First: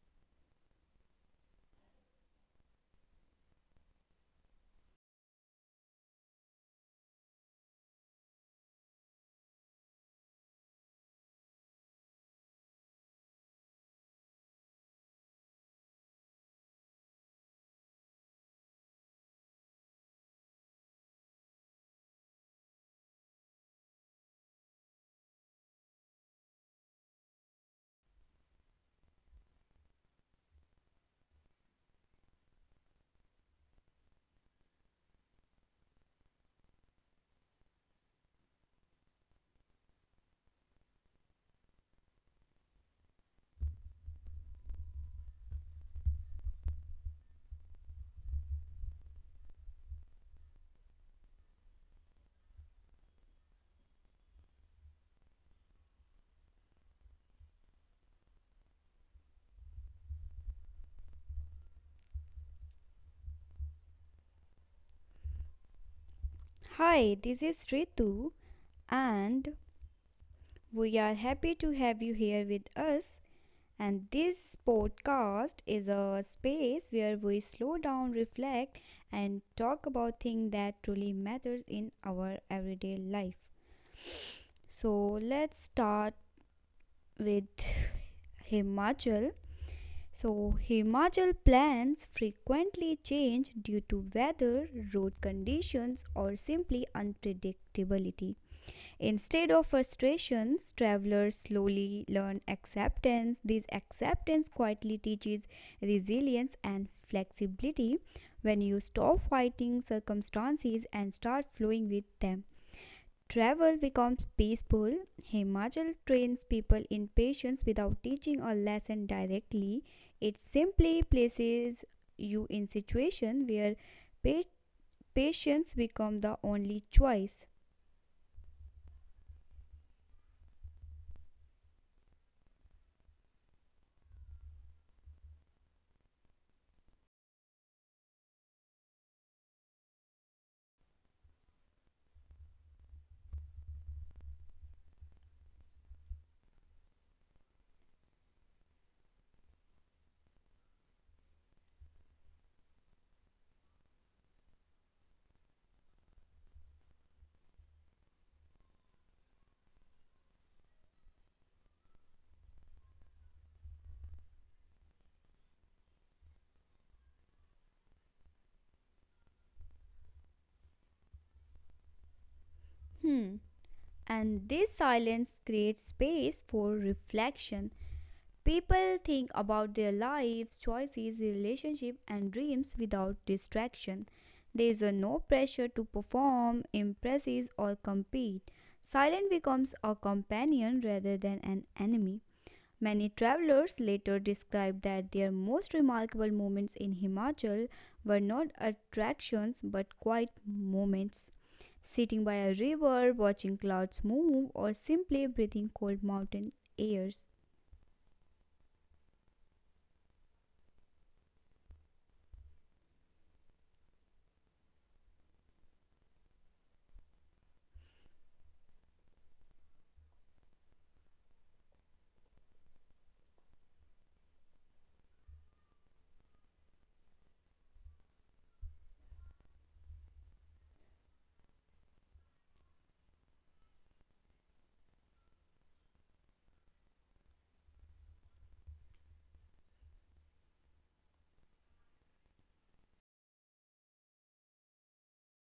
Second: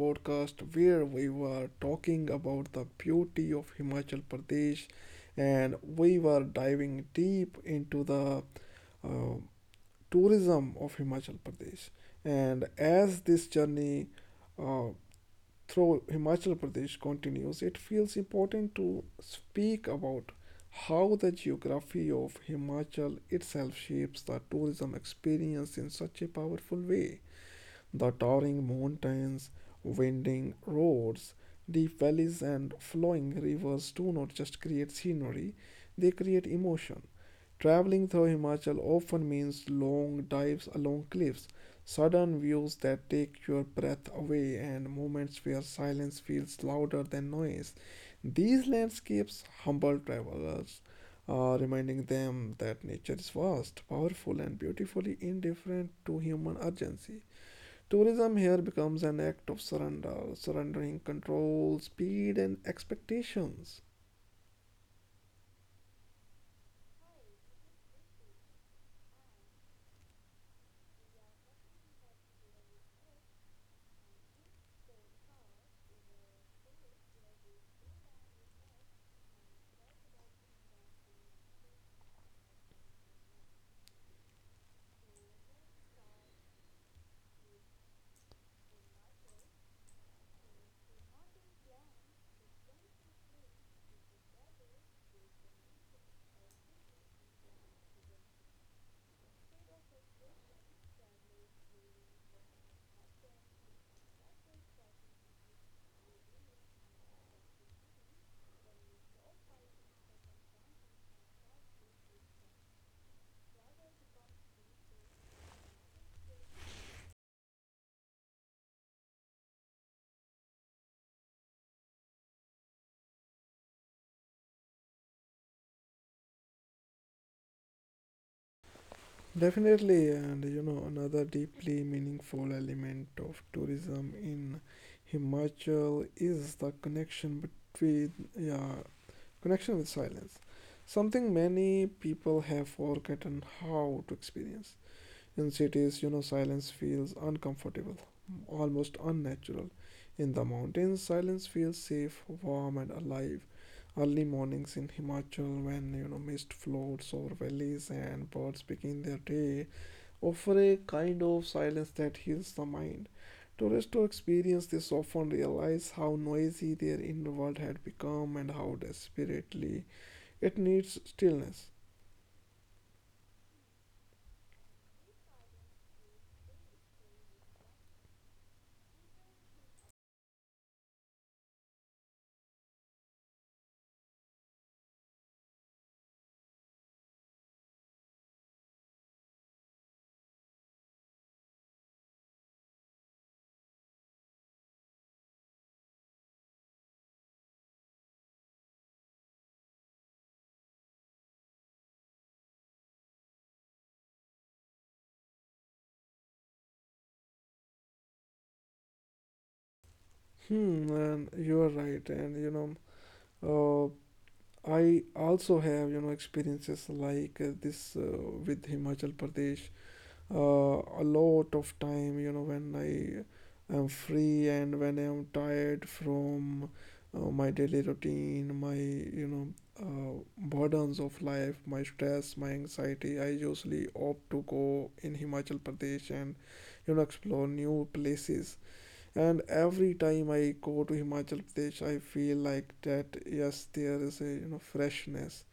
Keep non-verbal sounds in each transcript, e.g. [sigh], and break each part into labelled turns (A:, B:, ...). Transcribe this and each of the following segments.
A: podcast where we were talking about the beauty of Himachal Pradesh and we were diving deep into the uh, tourism of Himachal Pradesh. And as this journey uh, through Himachal Pradesh continues, it feels important to speak about how the geography of Himachal itself shapes the tourism experience in such a powerful way. The towering mountains, winding roads, deep valleys, and flowing rivers do not just create scenery, they create emotion. Traveling through Himachal often means long dives along cliffs, sudden views that take your breath away, and moments where silence feels louder than noise. These landscapes humble travelers, reminding them that nature is vast, powerful, and beautifully indifferent to human urgency. Tourism here becomes an act of surrender, surrendering control, speed, and expectations.
B: Hi, this is Ritu, and we are happy to have you here with us. And this podcast is a space where we slow down, reflect, and talk about things that truly matters in our everyday life. So let's start with Himachal. So, Himachal plans frequently change due to weather, road conditions, or simply unpredictability. Instead of frustrations, travelers slowly learn acceptance. This acceptance quietly teaches resilience and flexibility when you stop fighting circumstances and start flowing with them. Travel becomes peaceful. Himachal trains people in patience without teaching a lesson directly. It simply places you in situation where pa- patience becomes the only choice.
A: Definitely, and you know, another deeply meaningful element of tourism in Himachal is the connection between, yeah, connection with silence. Something many people have forgotten how to experience. In cities, you know, silence feels uncomfortable, almost unnatural. In the mountains, silence feels safe, warm, and alive. Early mornings in Himachal, when you know mist floats over valleys and birds begin their day, offer a kind of silence that heals the mind. Tourists who experience this often realize how noisy their inner world had become and how desperately it needs stillness.
B: Hmm. And this silence creates space for reflection. People think about their lives, choices, relationships, and dreams without distraction. There is a no pressure to perform, impress or compete. Silence becomes a companion rather than an enemy. Many travelers later described that their most remarkable moments in Himachal were not attractions but quiet moments. Sitting by a river, watching clouds move, or simply breathing cold mountain airs.
A: Hmm, and you are right, and you know, uh, I also have you know experiences like this with Himachal Pradesh a lot of time you know when I am free and when I am tired from my daily routine my you know burdens of life my stress my anxiety I usually opt to go in Himachal Pradesh and you know explore new places, and every time I go to Himachal Pradesh, I feel like that yes, there is a you know freshness.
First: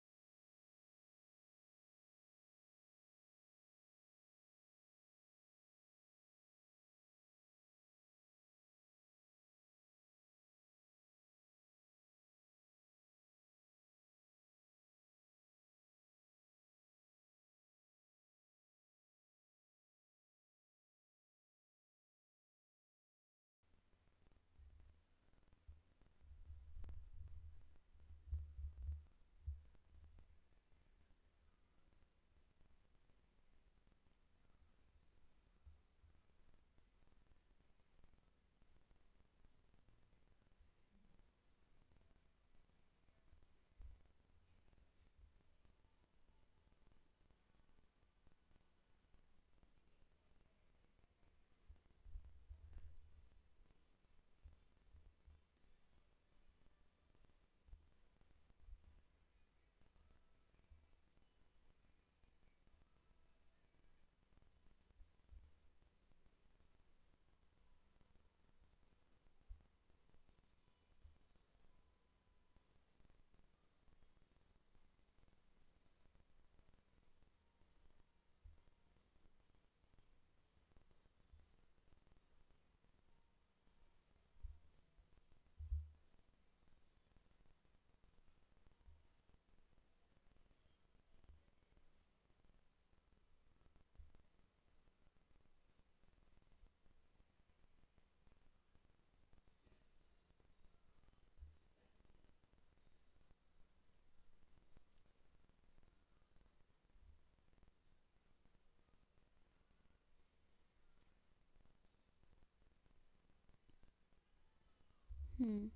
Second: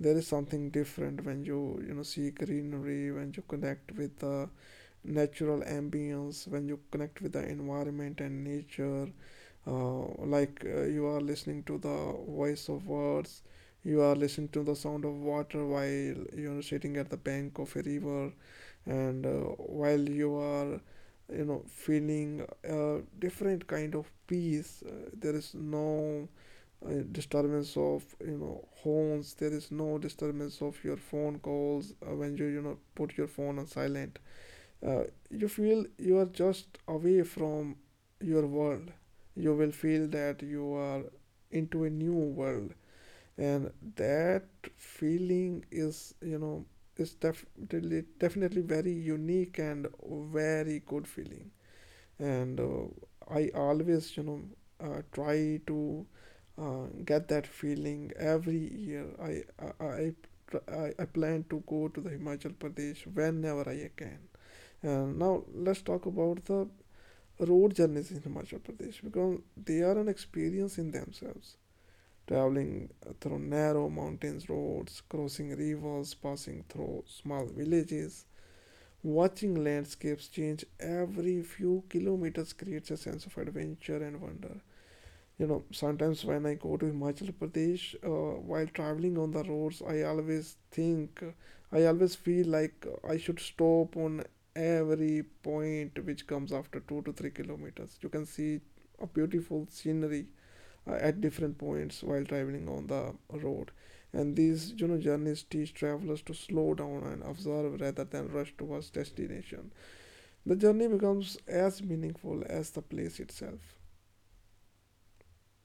A: There is something different when you know see greenery, when you connect with the natural ambience, when you connect with the environment and nature. Like you are listening to the voice of words, you are listening to the sound of water while you are sitting at the bank of a river and while you are you know feeling a different kind of peace, there is no disturbance of you know horns, there is no disturbance of your phone calls when you know put your phone on silent. uh, you feel you are just away from your world, you will feel that you are into a new world, and that feeling is you know is definitely very unique and very good feeling. And uh, i always you know try to get that feeling. Every year I tr- I plan to go to the Himachal Pradesh whenever I can. And now let's talk about the road journeys in Himachal Pradesh because they are an experience in themselves. Traveling through narrow mountains roads, crossing rivers, passing through small villages. Watching landscapes change every few kilometers creates a sense of adventure and wonder. You know, sometimes when I go to Himachal Pradesh, while traveling on the roads, I always feel like I should stop on every point which comes after 2 to 3 kilometers. You can see a beautiful scenery at different points while traveling on the road. And these you know journeys teach travelers to slow down and observe rather than rush towards destination. The journey becomes as meaningful as the place itself.
B: Hmm.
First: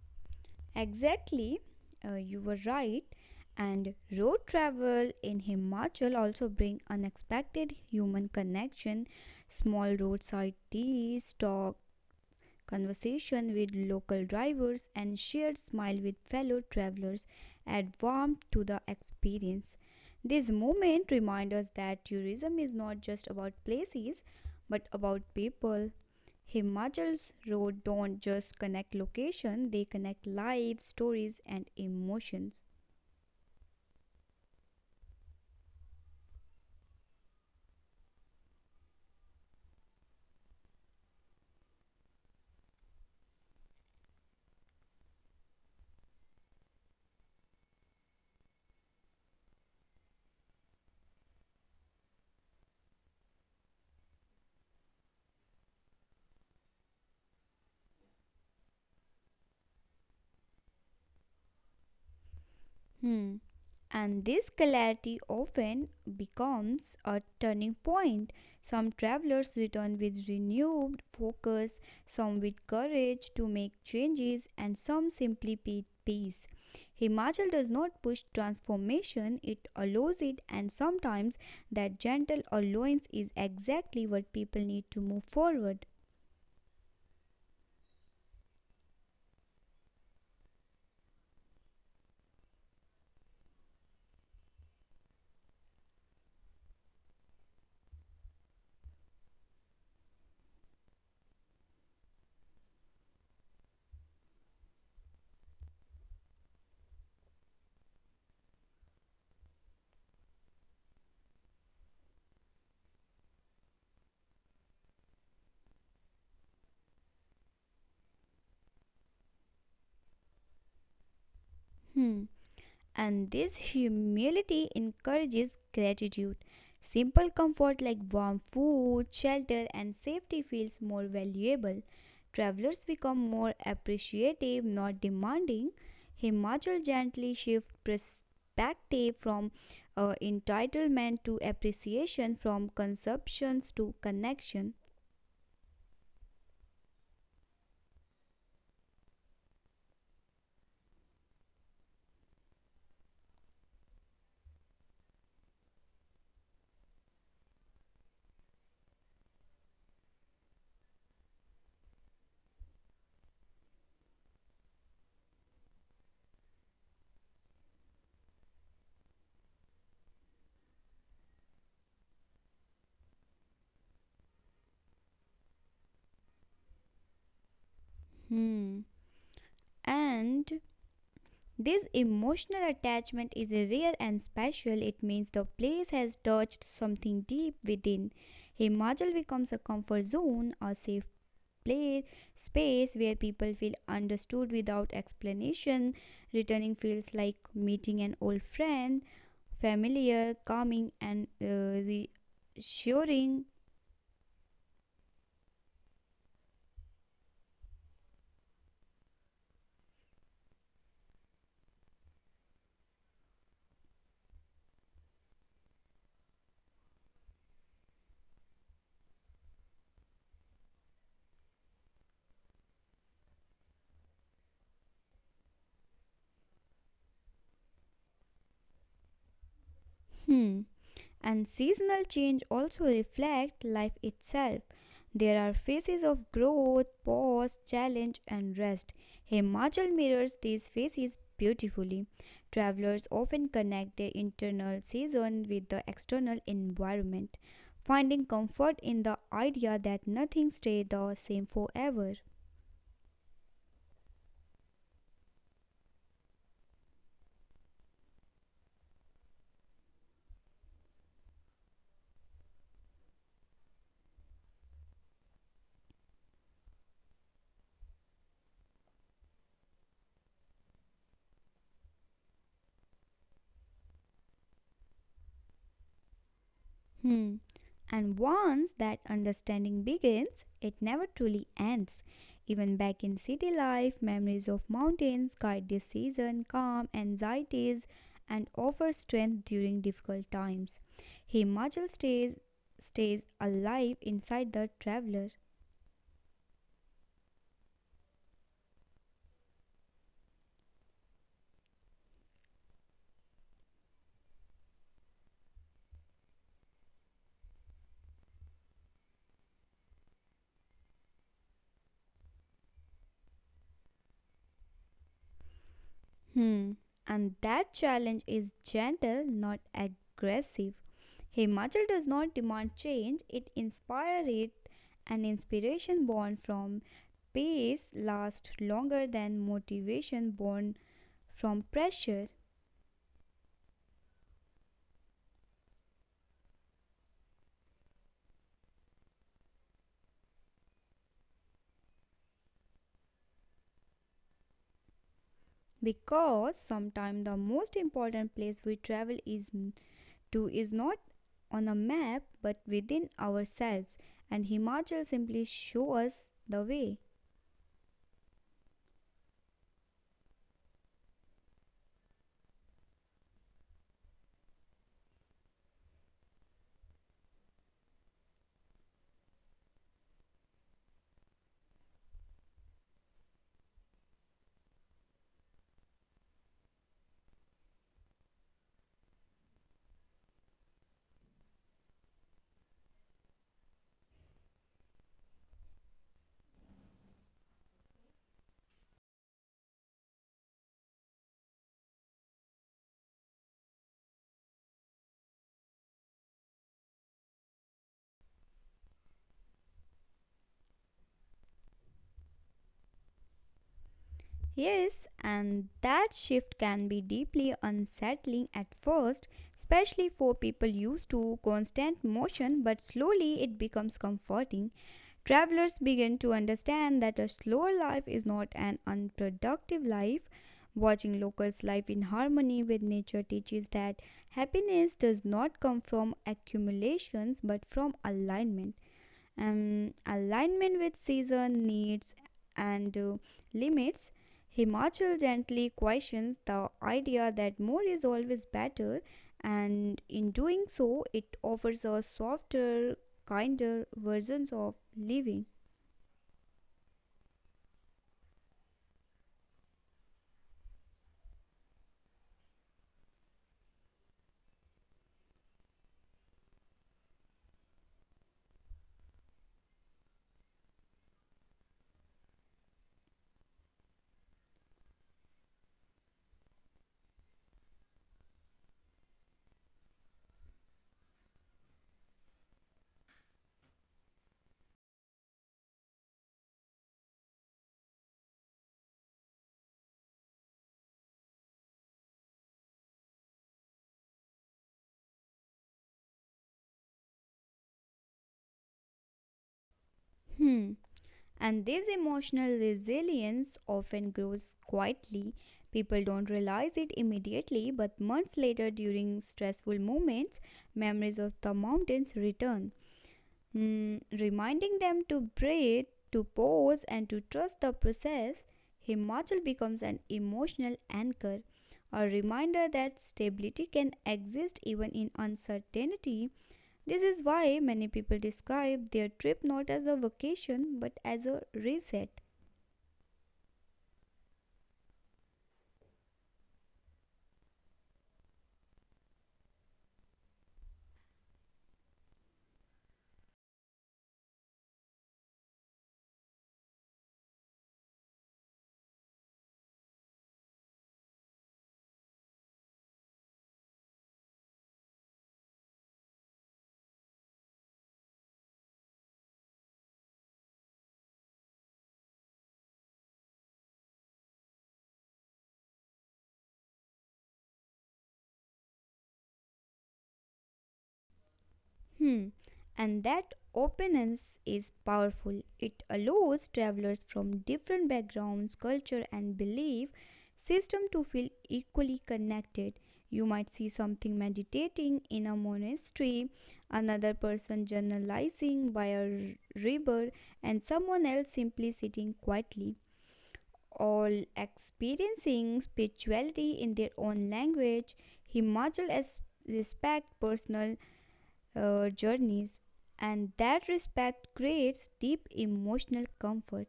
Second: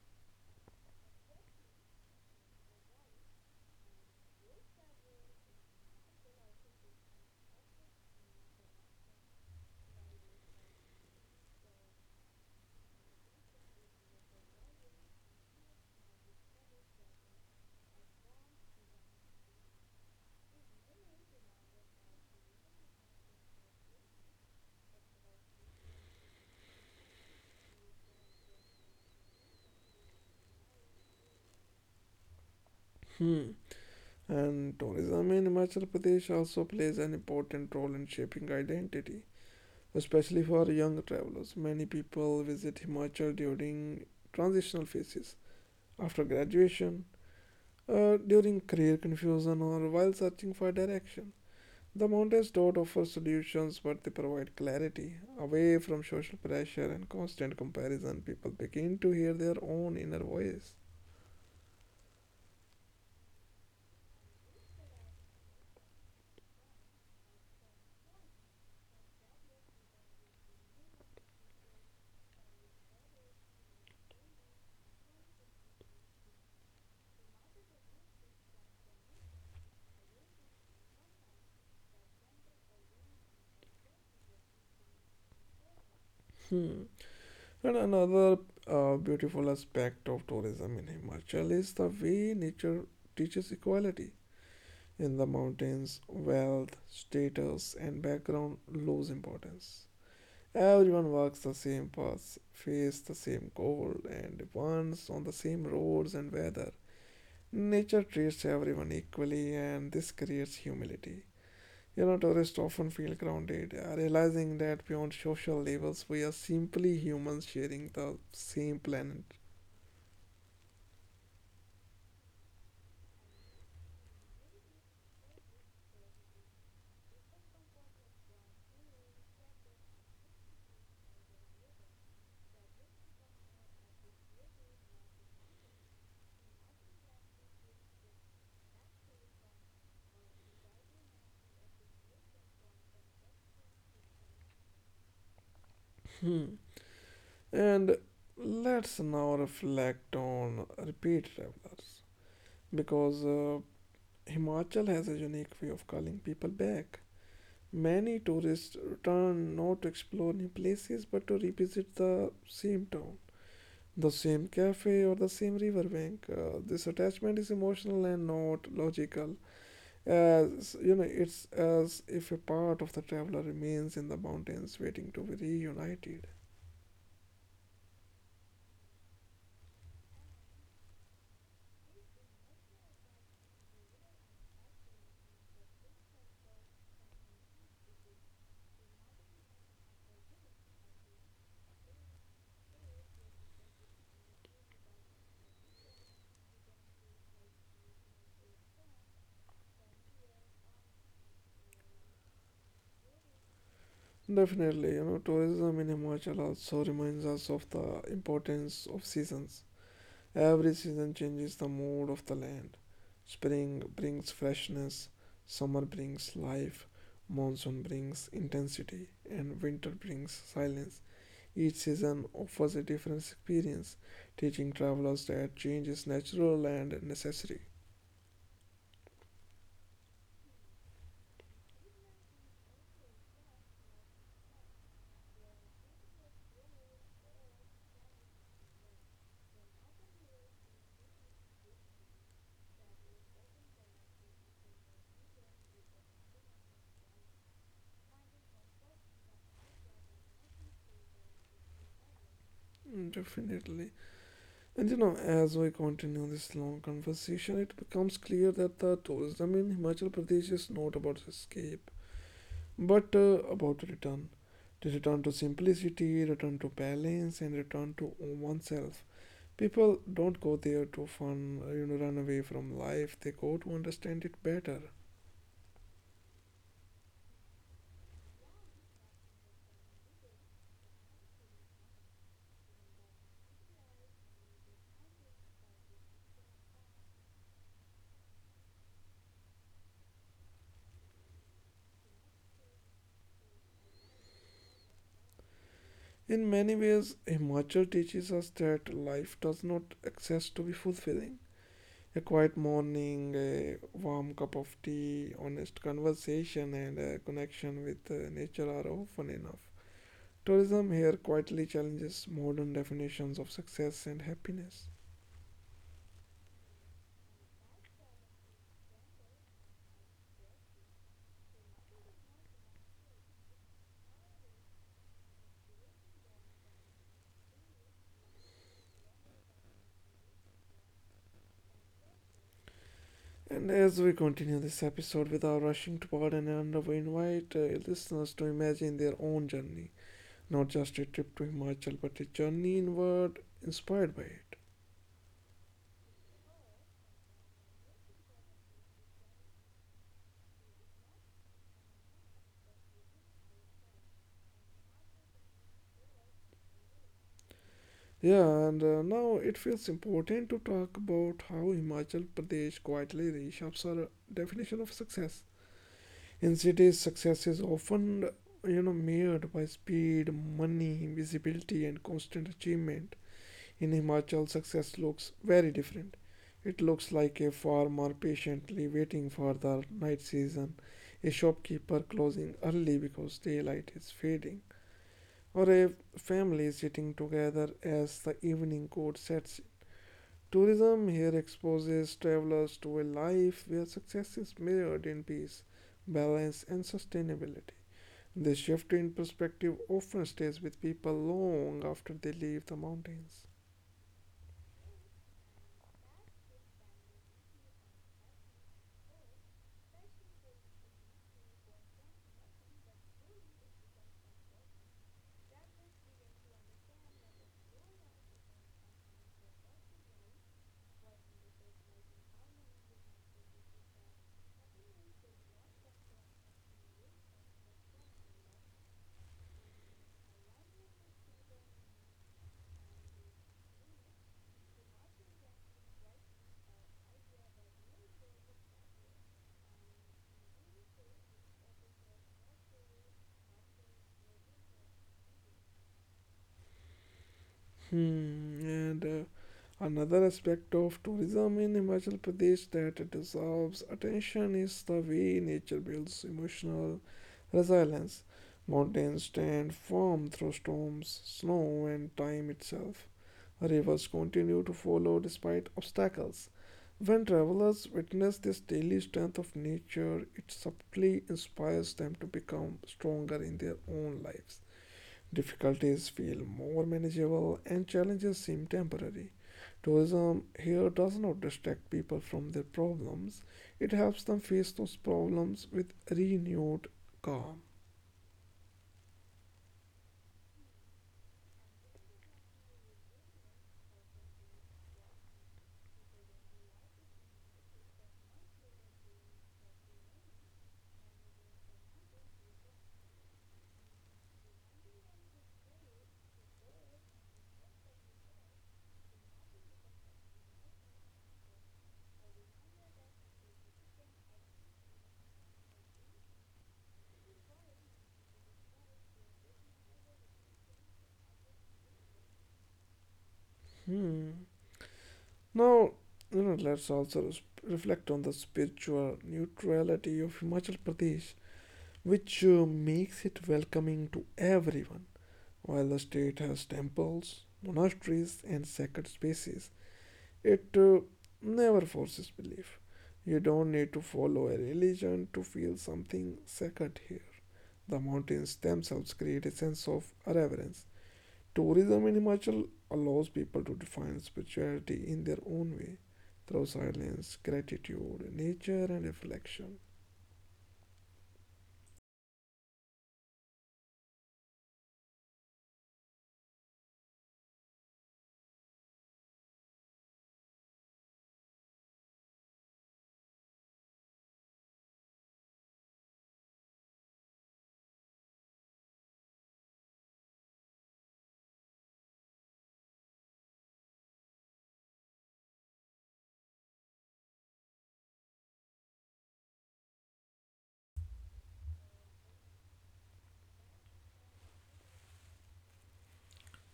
B: Exactly, you were right. And road travel in Himachal also bring unexpected human connection, small roadside teas, talk conversation with local drivers, and shared smile with fellow travelers add warmth to the experience. This moment reminds us that tourism is not just about places but about people. Himachal's roads don't just connect location, they connect lives, stories and emotions.
A: Hmm. And tourism in Himachal Pradesh also plays an important role in shaping identity, especially for young travelers. Many people visit Himachal during transitional phases, after graduation, during career confusion, or while searching for direction. The mountains don't offer solutions, but they provide clarity. Away from social pressure and constant comparison, people begin to hear their own inner voice.
B: Hmm. And this clarity often becomes a turning point. Some travelers return with renewed focus, some with courage to make changes, and some simply with peace. Himachal does not push transformation, it allows it, and sometimes that gentle allowance is exactly what people need to move forward.
A: Hmm. And another beautiful aspect of tourism in Himachal is the way nature teaches equality. In the mountains, wealth, status, and background lose importance. Everyone walks the same paths, face the same cold, and runs on the same roads and weather. Nature treats everyone equally, and this creates humility. You know, tourists often feel grounded, realizing that beyond social labels, we are simply humans sharing the same planet.
B: Hmm. And this humility encourages gratitude. Simple comfort like warm food, shelter, and safety feels more valuable. Travelers become more appreciative, not demanding. Himachal gently shifts perspective from entitlement to appreciation, from consumptions to connection.
A: Hmm. And let's now reflect on repeat travelers, because Himachal has a unique way of calling people back. Many tourists return not to explore new places but to revisit the same town. The same cafe or the same riverbank. This attachment is emotional and not logical. As you know, it's as if a part of the traveler remains in the mountains waiting to be reunited.
B: Hmm. And this emotional attachment is rare and special. It means the place has touched something deep within. Himachal becomes a comfort zone, a safe place, space where people feel understood without explanation. Returning feels like meeting an old friend, familiar, calming, and reassuring.
A: Definitely, you know, tourism in Himachal also reminds us of the importance of seasons. Every season changes the mood of the land. Spring brings freshness, summer brings life, monsoon brings intensity, and winter brings silence. Each season offers a different experience, teaching travelers that change is natural and necessary.
B: Hmm. And seasonal change also reflect life itself. There are phases of growth, pause, challenge, and rest. Himachal mirrors these phases beautifully. Travelers often connect their internal season with the external environment, finding comfort in the idea that nothing stays the same forever.
A: Mm, definitely. And you know, as we continue this long conversation, it becomes clear that the tourism in Himachal Pradesh is not about escape, but about return. To return to simplicity, return to balance, and return to oneself. People don't go there to fun, you know, run away from life. They go to understand it better.
B: Hmm. And once that understanding begins, it never truly ends. Even back in city life, memories of mountains guide this season, calm anxieties, and offer strength during difficult times. Himachal stays alive inside the traveler.
A: In many ways, Himachal teaches us that life does not access to be fulfilling. A quiet morning, a warm cup of tea, honest conversation, and a connection with nature are often enough. Tourism here quietly challenges modern definitions of success and happiness.
B: Hmm. And that challenge is gentle, not aggressive. Himachal does not demand change, it inspires it. An inspiration born from pace lasts longer than motivation born from pressure
A: And as we continue this episode without rushing toward an end, we invite listeners to imagine their own journey, not just a trip to Himachal, but a journey inward inspired by it.
B: because sometimes the most important place we travel is to is not on a map but within ourselves, and Himachal simply shows us the way.
A: Yeah, and now it feels important to talk about how Himachal Pradesh quietly reshapes our definition of success. In cities, success is often, you know, measured by speed, money, visibility, and constant achievement. In Himachal, success looks very different. It looks like a farmer patiently waiting for the night season, a shopkeeper closing early because daylight is fading, or a family sitting together as the evening court sets. Tourism here exposes travelers to a life where success is measured in peace, balance, and sustainability. This shift in perspective often stays with people long after they leave the mountains.
B: Yes, and that shift can be deeply unsettling at first, especially for people used to constant motion, but slowly it becomes comforting. Travelers begin to understand that a slower life is not an unproductive life. Watching locals' life in harmony with nature teaches that happiness does not come from accumulations but from alignment alignment with season needs and limits. Himachal gently questions the idea that more is always better, and in doing so, it offers a softer, kinder versions of living.
A: Hmm, and another aspect of tourism in Himachal Pradesh that deserves attention is the way nature builds emotional resilience. Mountains stand firm through storms, snow, and time itself. Rivers continue to follow despite obstacles. When travelers witness this daily strength of nature, it subtly inspires them to become stronger in their own lives. Difficulties feel more manageable and challenges seem temporary. Tourism here does not distract people from their problems, it helps them face those problems with renewed calm.
B: Hmm. And this emotional resilience often grows quietly. People don't realize it immediately, but months later, during stressful moments, memories of the mountains return. Mm, reminding them to breathe, to pause, and to trust the process. Himachal becomes an emotional anchor, a reminder that stability can exist even in uncertainty. This is why many people describe their trip not as a vacation but as a reset.
A: Hmm. Now, you know, let's also reflect on the spiritual neutrality of Himachal Pradesh, which makes it welcoming to everyone. While the state has temples, monasteries, and sacred spaces, it never forces belief. You don't need to follow a religion to feel something sacred here. The mountains themselves create a sense of reverence. Tourism in Himachal allows people to define spirituality in their own way through silence, gratitude, nature, and reflection.
B: Hmm. And that openness is powerful. It allows travelers from different backgrounds, culture, and belief system to feel equally connected. You might see something meditating in a monastery, another person journalizing by a river, and someone else simply sitting quietly. All experiencing spirituality in their own language, Himachal as respect personal journeys, and that respect creates deep emotional comfort.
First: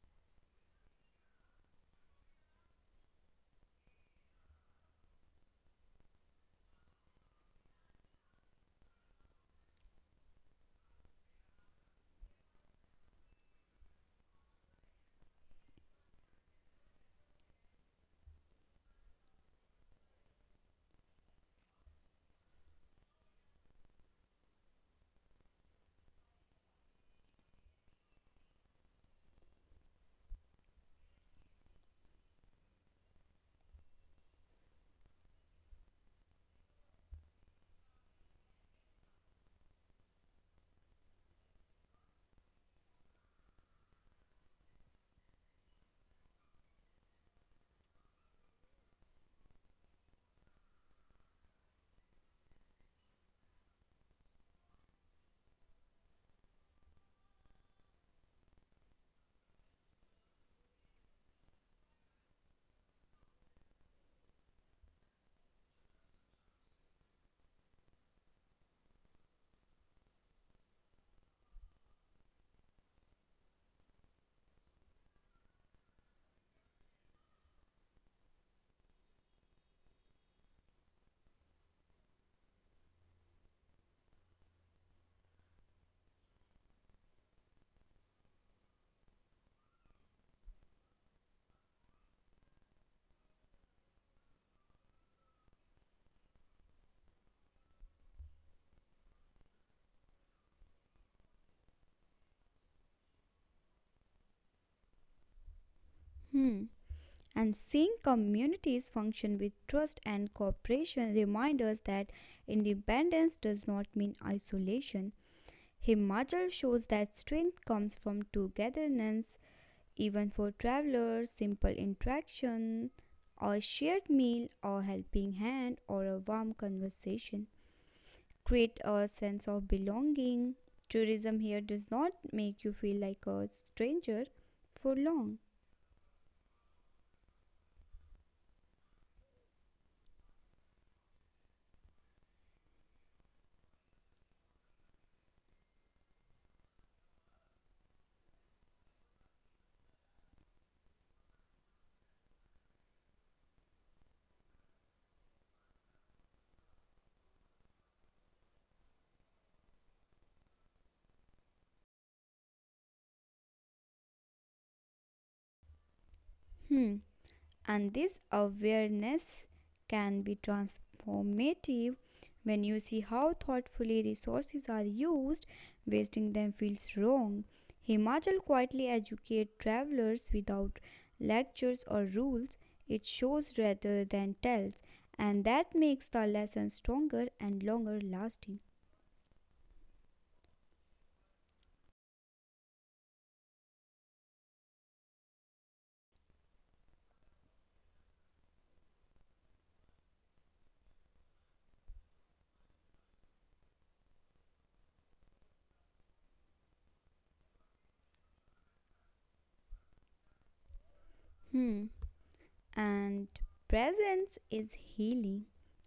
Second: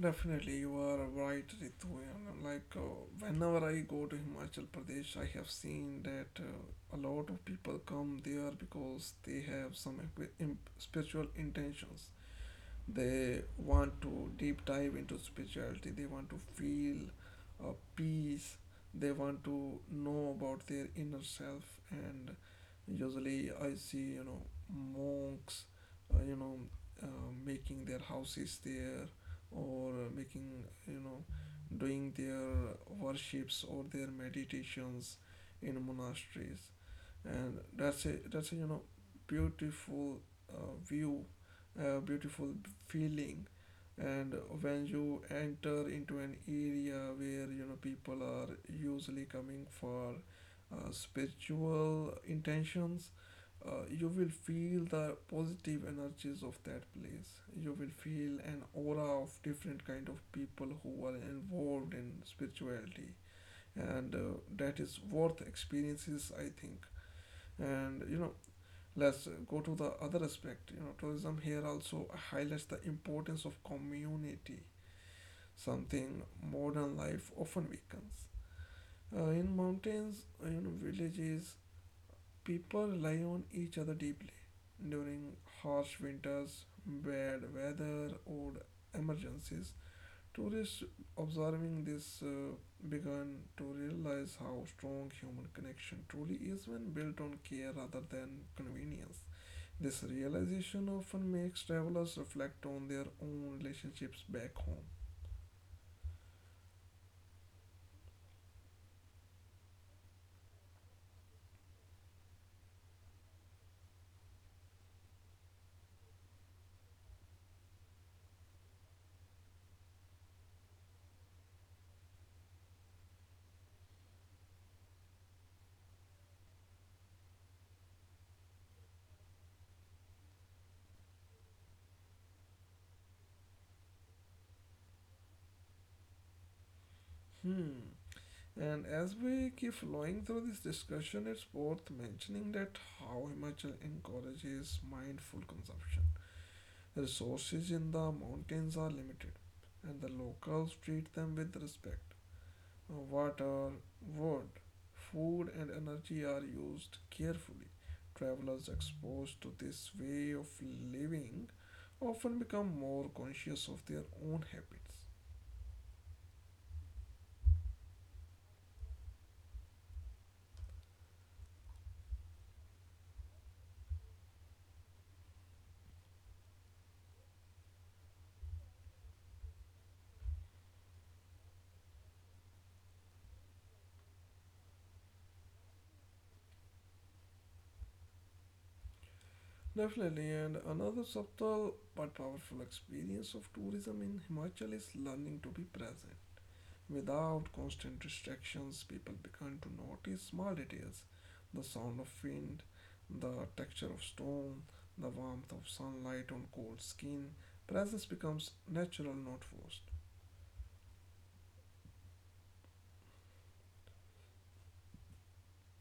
A: Definitely, you are right, Ritu. And whenever I go to Himachal Pradesh, I have seen that a lot of people come there because they have some spiritual intentions. They want to deep dive into spirituality. They want to feel peace. They want to know about their inner self. And usually, I see you know monks, uh, you know, making their houses there, or making you know, doing their worships or their meditations in monasteries, and that's a you know beautiful view, beautiful feeling. And when you enter into an area where you know people are usually coming for spiritual intentions, you will feel the positive energies of that place, you will feel an aura of different kind of people who are involved in spirituality, and that is worth experiences I think. And you know, let's go to the other aspect. You know, tourism here also highlights the importance of community, something modern life often weakens. In mountains, you know, villages, people rely on each other deeply during harsh winters, bad weather, or emergencies. Tourists observing this began to realize how strong human connection truly is when built on care rather than convenience. This realization often makes travelers reflect on their own relationships back home.
B: Hmm. And seeing communities function with trust and cooperation reminds us that independence does not mean isolation. Himachal shows that strength comes from togetherness. Even for travelers, simple interaction, a shared meal, a helping hand, or a warm conversation create a sense of belonging. Tourism here does not make you feel like a stranger for long.
A: Hmm. And as we keep flowing through this discussion, it's worth mentioning that how Himachal encourages mindful consumption. The resources in the mountains are limited, and the locals treat them with respect. Water, wood, food, and energy are used carefully. Travelers exposed to this way of living often become more conscious of their own habits.
B: Hmm. And this awareness can be transformative. When you see how thoughtfully resources are used, wasting them feels wrong. Himachal quietly educates travelers without lectures or rules. It shows rather than tells, and that makes the lesson stronger and longer lasting.
A: Definitely, and another subtle but powerful experience of tourism in Himachal is learning to be present. Without constant distractions, people begin to notice small details, the sound of wind, the texture of stone, the warmth of sunlight on cold skin. Presence becomes natural, not forced.
B: Hmm. And presence is healing.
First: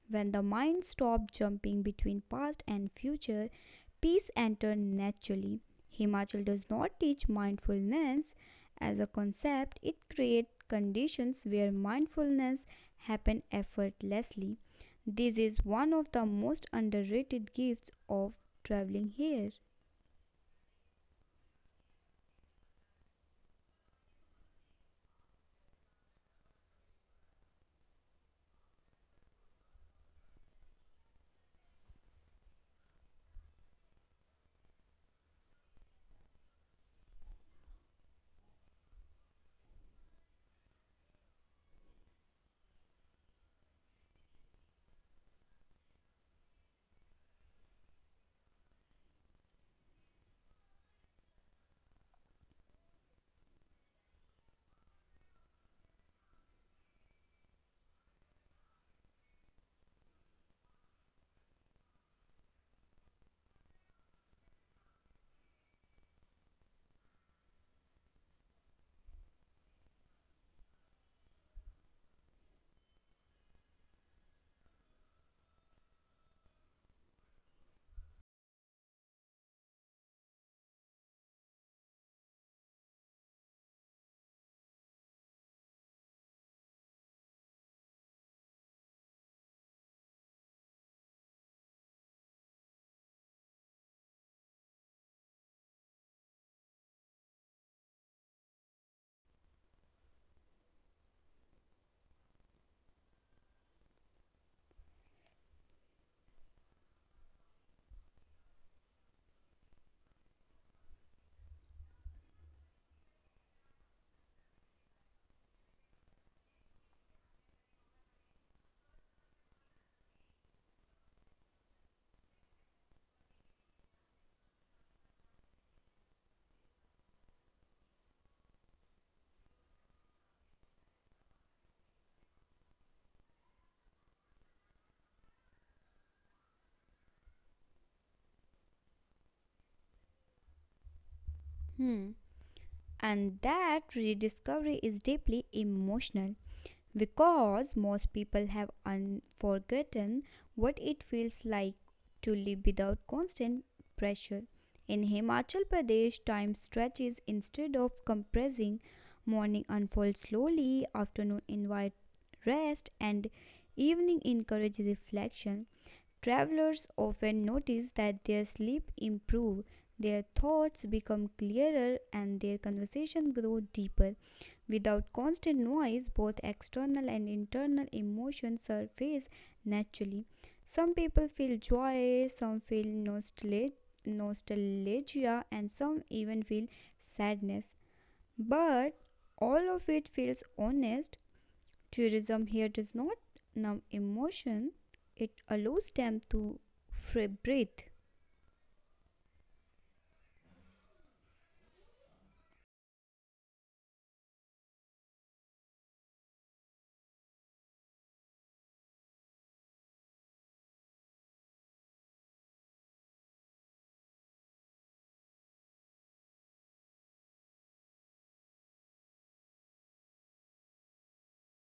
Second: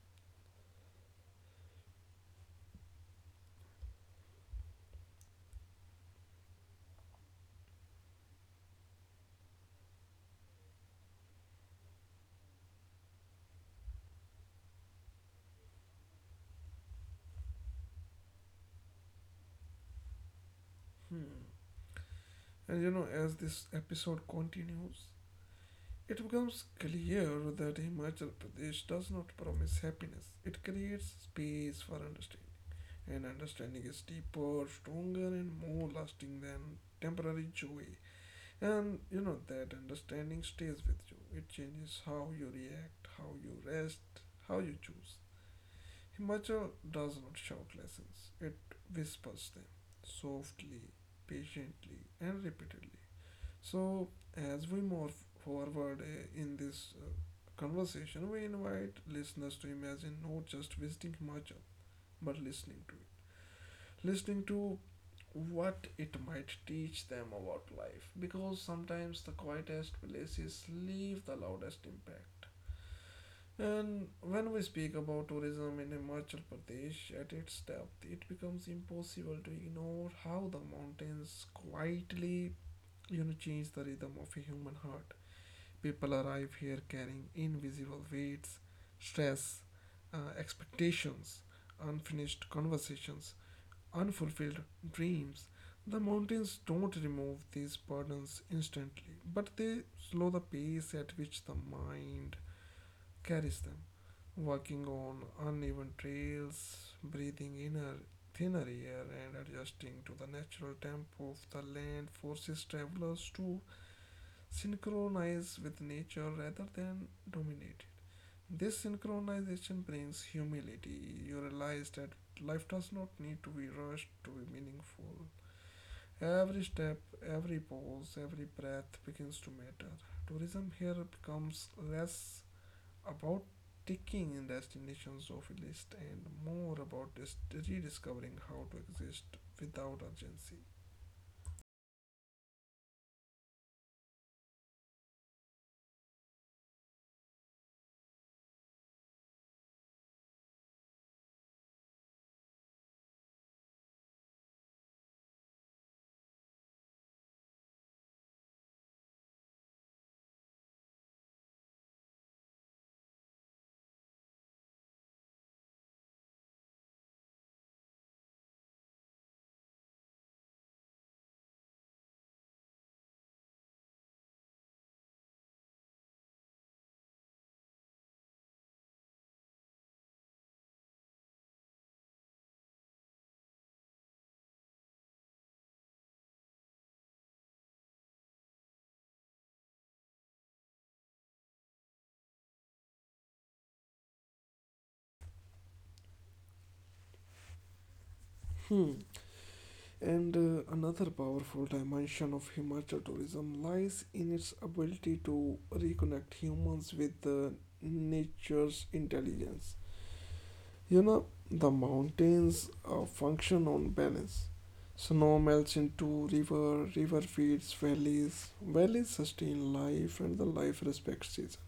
B: When the mind stops jumping between past and future, peace enters naturally. Himachal does not teach mindfulness as a concept, it creates conditions where mindfulness happen effortlessly. This is one of the most underrated gifts of traveling here.
A: Hmm. And you know, as this episode continues, it becomes clear that Himachal Pradesh does not promise happiness, it creates space for understanding. And understanding is deeper, stronger, and more lasting than temporary joy. And you know, that understanding stays with you. It changes how you react, how you rest, how you choose. Himachal does not shout lessons, it whispers them softly, patiently, and repeatedly. So, as we move forward in this conversation, we invite listeners to imagine not just visiting Himachal, but listening to it. Listening to what it might teach them about life, because sometimes the quietest places leave the loudest impact. And when we speak about tourism in Himachal Pradesh at its depth, it becomes impossible to ignore how the mountains quietly, you know, change the rhythm of a human heart. People arrive here carrying invisible weights, stress, expectations, unfinished conversations, unfulfilled dreams. The mountains don't remove these burdens instantly, but they slow the pace at which the mind carries them. Walking on uneven trails, breathing inner thinner air, and adjusting to the natural tempo of the land forces travelers to synchronize with nature rather than dominate it. This synchronization brings humility. You realize that life does not need to be rushed to be meaningful. Every step, every pause, every breath begins to matter. Tourism here becomes less about ticking destinations off a list and more about rediscovering how to exist without urgency.
B: Hmm. And that rediscovery is deeply emotional, because most people have forgotten what it feels like to live without constant pressure. In Himachal Pradesh, time stretches instead of compressing. Morning unfolds slowly, afternoon invites rest, and evening encourages reflection. Travelers often notice that their sleep improves, their thoughts become clearer, and their conversation grow deeper. Without constant noise, both external and internal emotions surface naturally. Some people feel joy, some feel nostalgia, and some even feel sadness. But all of it feels honest. Tourism here does not numb emotion, it allows them to free breathe.
A: Hmm. And another powerful dimension of Himachal tourism lies in its ability to reconnect humans with nature's intelligence. You know, the mountains function on balance. Snow melts into river, river feeds valleys, valleys sustain life, and the life respects season.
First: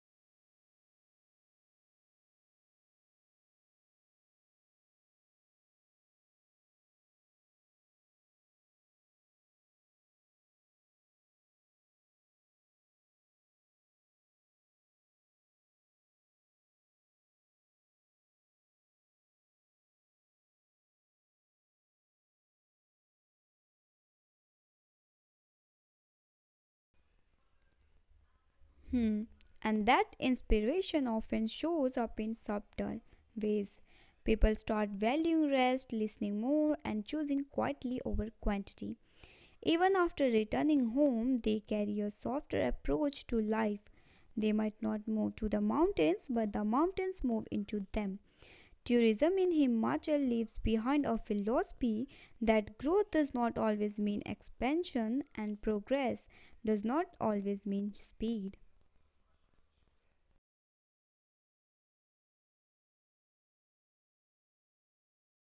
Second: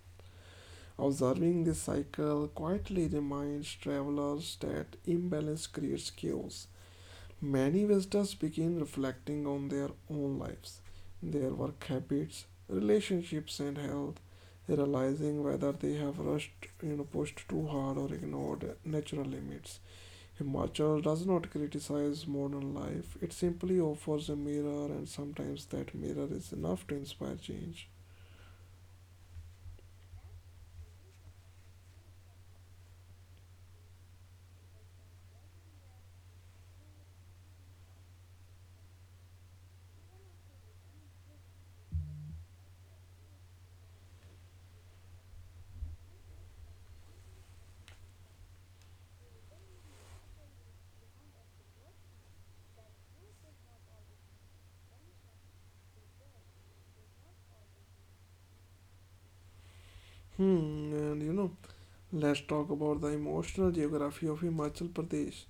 A: Observing this cycle quietly reminds travelers that imbalance creates chaos. Many visitors begin reflecting on their own lives, their work habits, relationships, and health, realizing whether they have rushed, you know, pushed too hard, or ignored natural limits. Himachal does not criticize modern life, it simply offers a mirror, and sometimes that mirror is enough to inspire change.
B: Hmm. And that inspiration often shows up in subtle ways. People start valuing rest, listening more, and choosing quietly over quantity. Even after returning home, they carry a softer approach to life. They might not move to the mountains, but the mountains move into them. Tourism in Himachal leaves behind a philosophy that growth does not always mean expansion and progress does not always mean speed.
A: Hmm, and you know, let's talk about the emotional geography of Himachal Pradesh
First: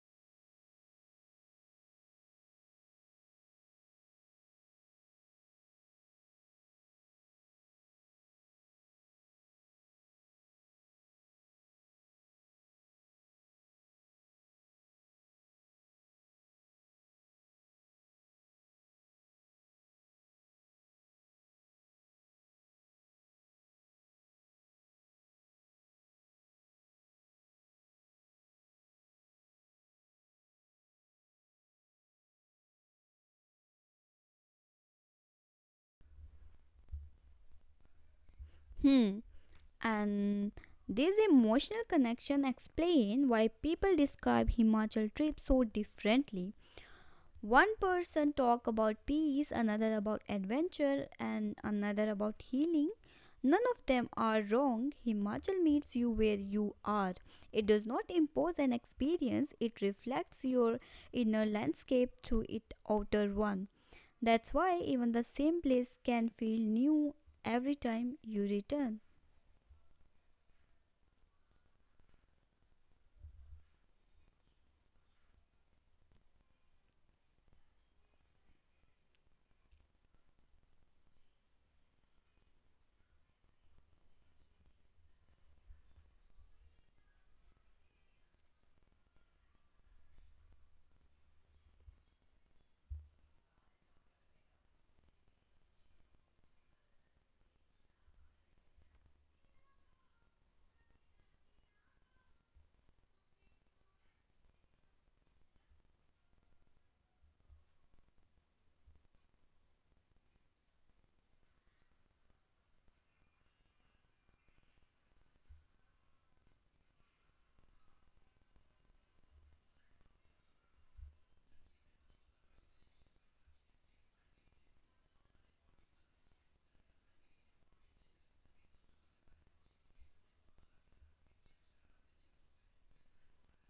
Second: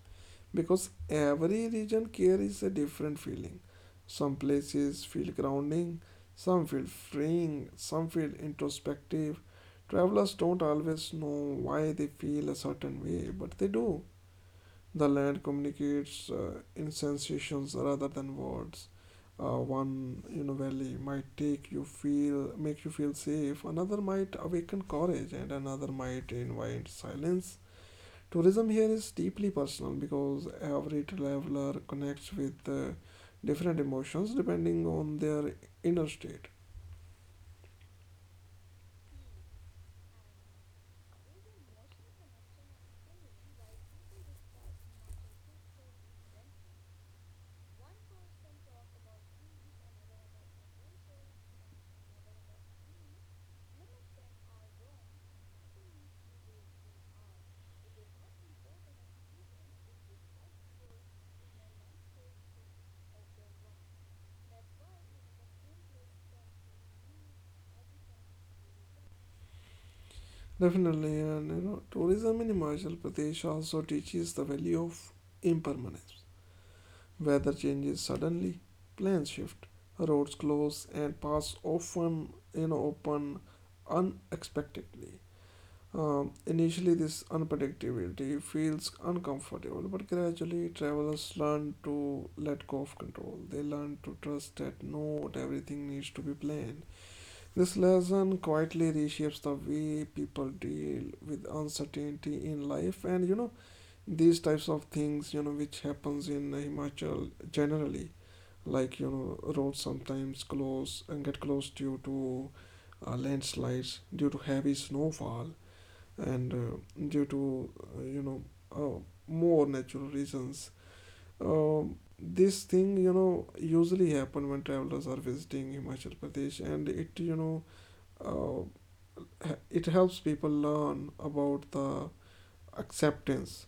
A: because every region carries a different feeling. Some places feel grounding, some feel freeing, some feel introspective. Travelers don't always know why they feel a certain way, but they do. The land communicates in sensations rather than words. One, you know, valley might take you feel make you feel safe. Another might awaken courage, and another might invite silence. Tourism here is deeply personal because every traveler connects with different emotions depending on their inner state.
B: Hmm. And this emotional connection explains why people describe Himachal trip so differently. One person talk about peace, another about adventure, and another about healing. None of them are wrong. Himachal meets you where you are. It does not impose an experience, it reflects your inner landscape through its outer one. That's why even the same place can feel new every time you return.
A: Definitely, and you know, tourism in Himachal Pradesh also teaches the value of impermanence. Weather changes suddenly, plans shift, roads close and pass often, you know, open unexpectedly. Initially, this unpredictability feels uncomfortable, but gradually travelers learn to let go of control. They learn to trust that not everything needs to be planned. This lesson quietly reshapes the way people deal with uncertainty in life, and you know, these types of things, you know, which happens in Himachal generally, like you know, roads sometimes close and get closed due to landslides, due to heavy snowfall, and due to you know, uh, more natural reasons. Um this thing, you know, usually happen when travelers are visiting Himachal Pradesh, and it, you know, uh, it helps people learn about the acceptance.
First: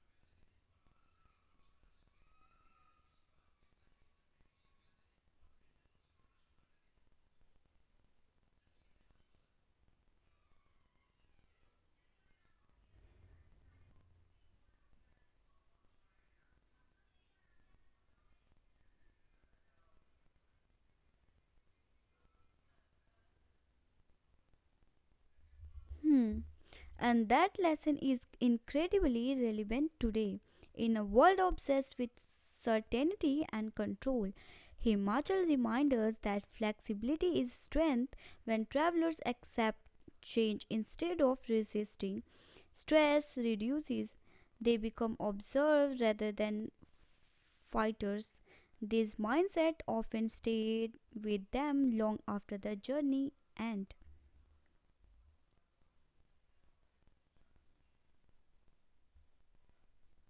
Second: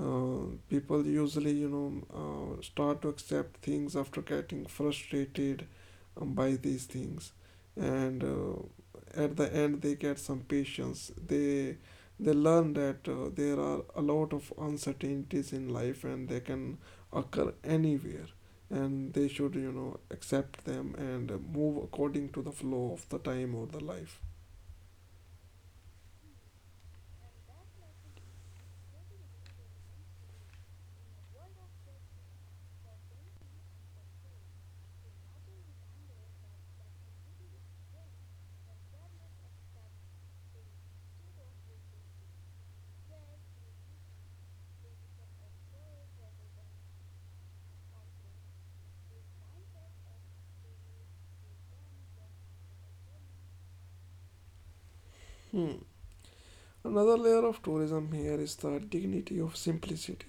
A: People usually, you know, start to accept things after getting frustrated by these things, and at the end they get some patience. They learn that there are a lot of uncertainties in life, and they can occur anywhere, and they should, you know, accept them and, move according to the flow of the time or the life.
B: Hmm. And that lesson is incredibly relevant today. In a world obsessed with certainty and control, Himachal reminds us that flexibility is strength. When travelers accept change instead of resisting, stress reduces, they become observers rather than fighters. This mindset often stayed with them long after the journey ends.
A: Hmm. Another layer of tourism here is the dignity of simplicity.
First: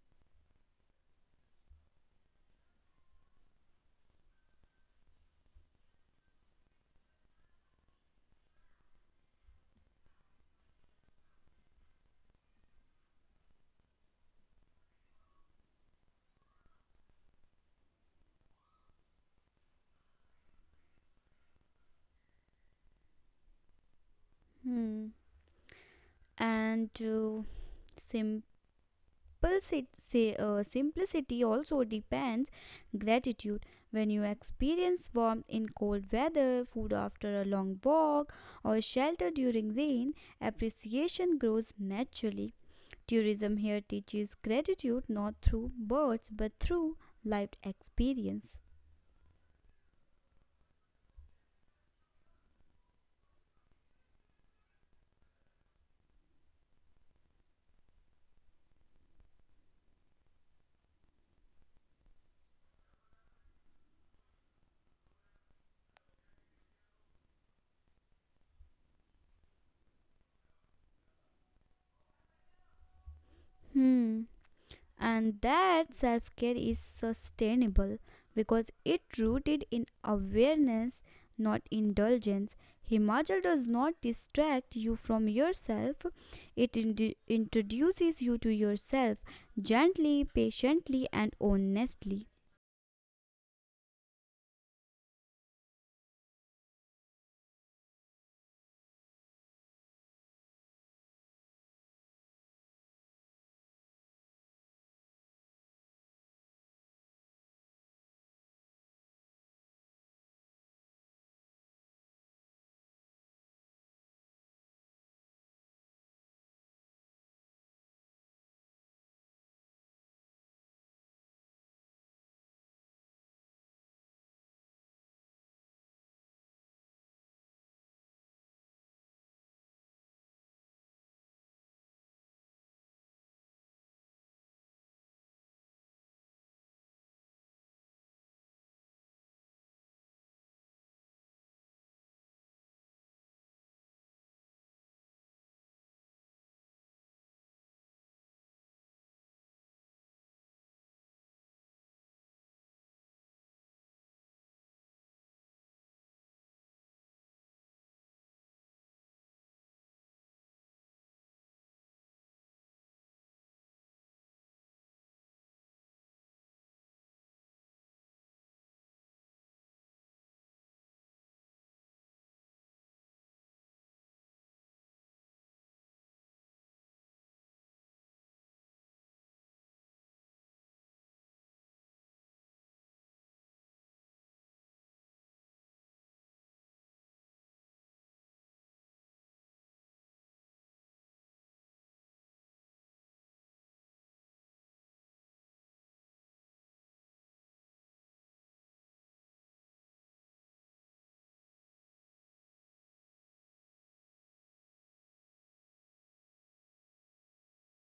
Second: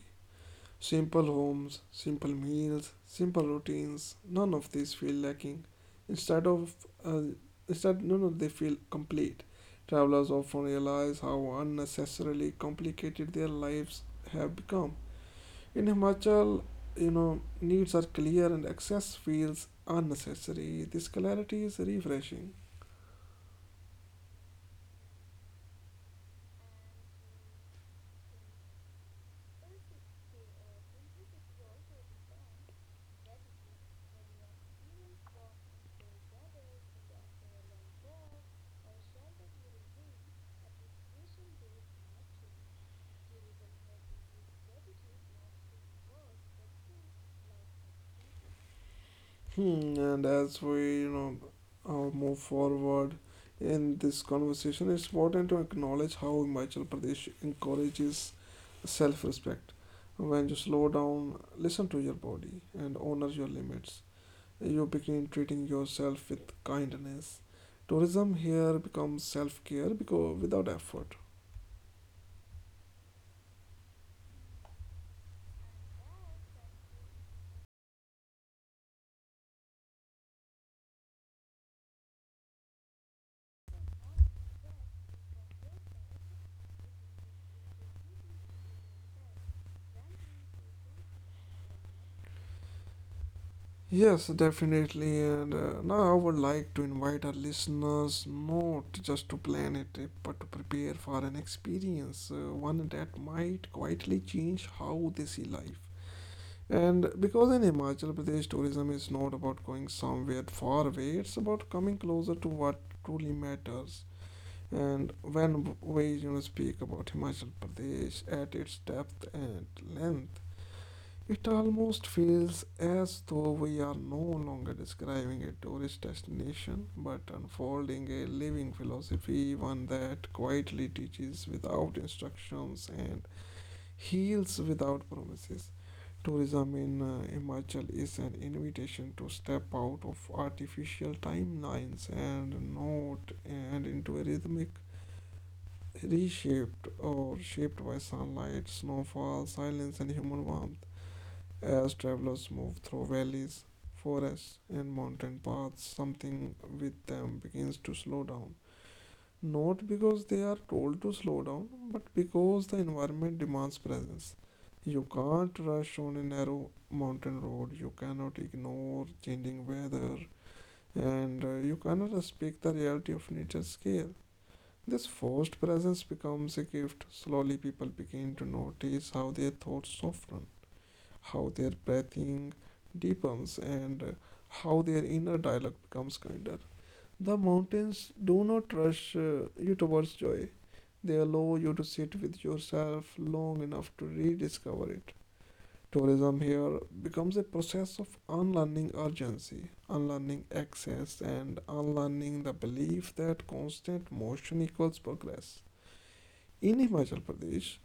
A: Simple homes, simple meals, simple routines, none of these feel lacking. Instead of, uh, Instead, none of they feel complete. Travelers often realize how unnecessarily complicated their lives have become. In Himachal, you know, needs are clear and excess feels unnecessary. This clarity is refreshing.
B: Hmm. And sim- simplicity also depends gratitude. When you experience warmth in cold weather, food after a long walk, or shelter during rain, appreciation grows naturally. Tourism here teaches gratitude not through words but through lived experience.
A: Hmm, and as we, you know, move forward in this conversation, it's important to acknowledge how Himachal Pradesh encourages self respect. When you slow down, listen to your body, and honor your limits, you begin treating yourself with kindness. Tourism here becomes self care because without effort.
B: Hmm. And that self care is sustainable, because it rooted in awareness, not indulgence. Himachal does not distract you from yourself, it introduces you to yourself, gently, patiently, and honestly.
A: Yes, definitely. And now I would like to invite our listeners not just to plan a trip, but to prepare for an experience, one that might quietly change how they see life. And because in Himachal Pradesh, tourism is not about going somewhere far away, it's about coming closer to what truly matters. And when we, you know, speak about Himachal Pradesh at its depth and length, it almost feels as though we are no longer describing a tourist destination but unfolding a living philosophy, one that quietly teaches without instructions and heals without promises. Tourism in Himachal is an invitation to step out of artificial timelines and note and into a rhythmic reshaped or shaped by sunlight, snowfall, silence, and human warmth. As travelers move through valleys, forests, and mountain paths, something with them begins to slow down. Not because they are told to slow down, but because the environment demands presence. You can't rush on a narrow mountain road, you cannot ignore changing weather, and you cannot respect the reality of nature's scale. This forced presence becomes a gift. Slowly, people begin to notice how their thoughts soften, how their breathing deepens, and how their inner dialogue becomes kinder. The mountains do not rush you towards joy, they allow you to sit with yourself long enough to rediscover it. Tourism here becomes a process of unlearning urgency, unlearning access, and unlearning the belief that constant motion equals progress. In Himachal Pradesh,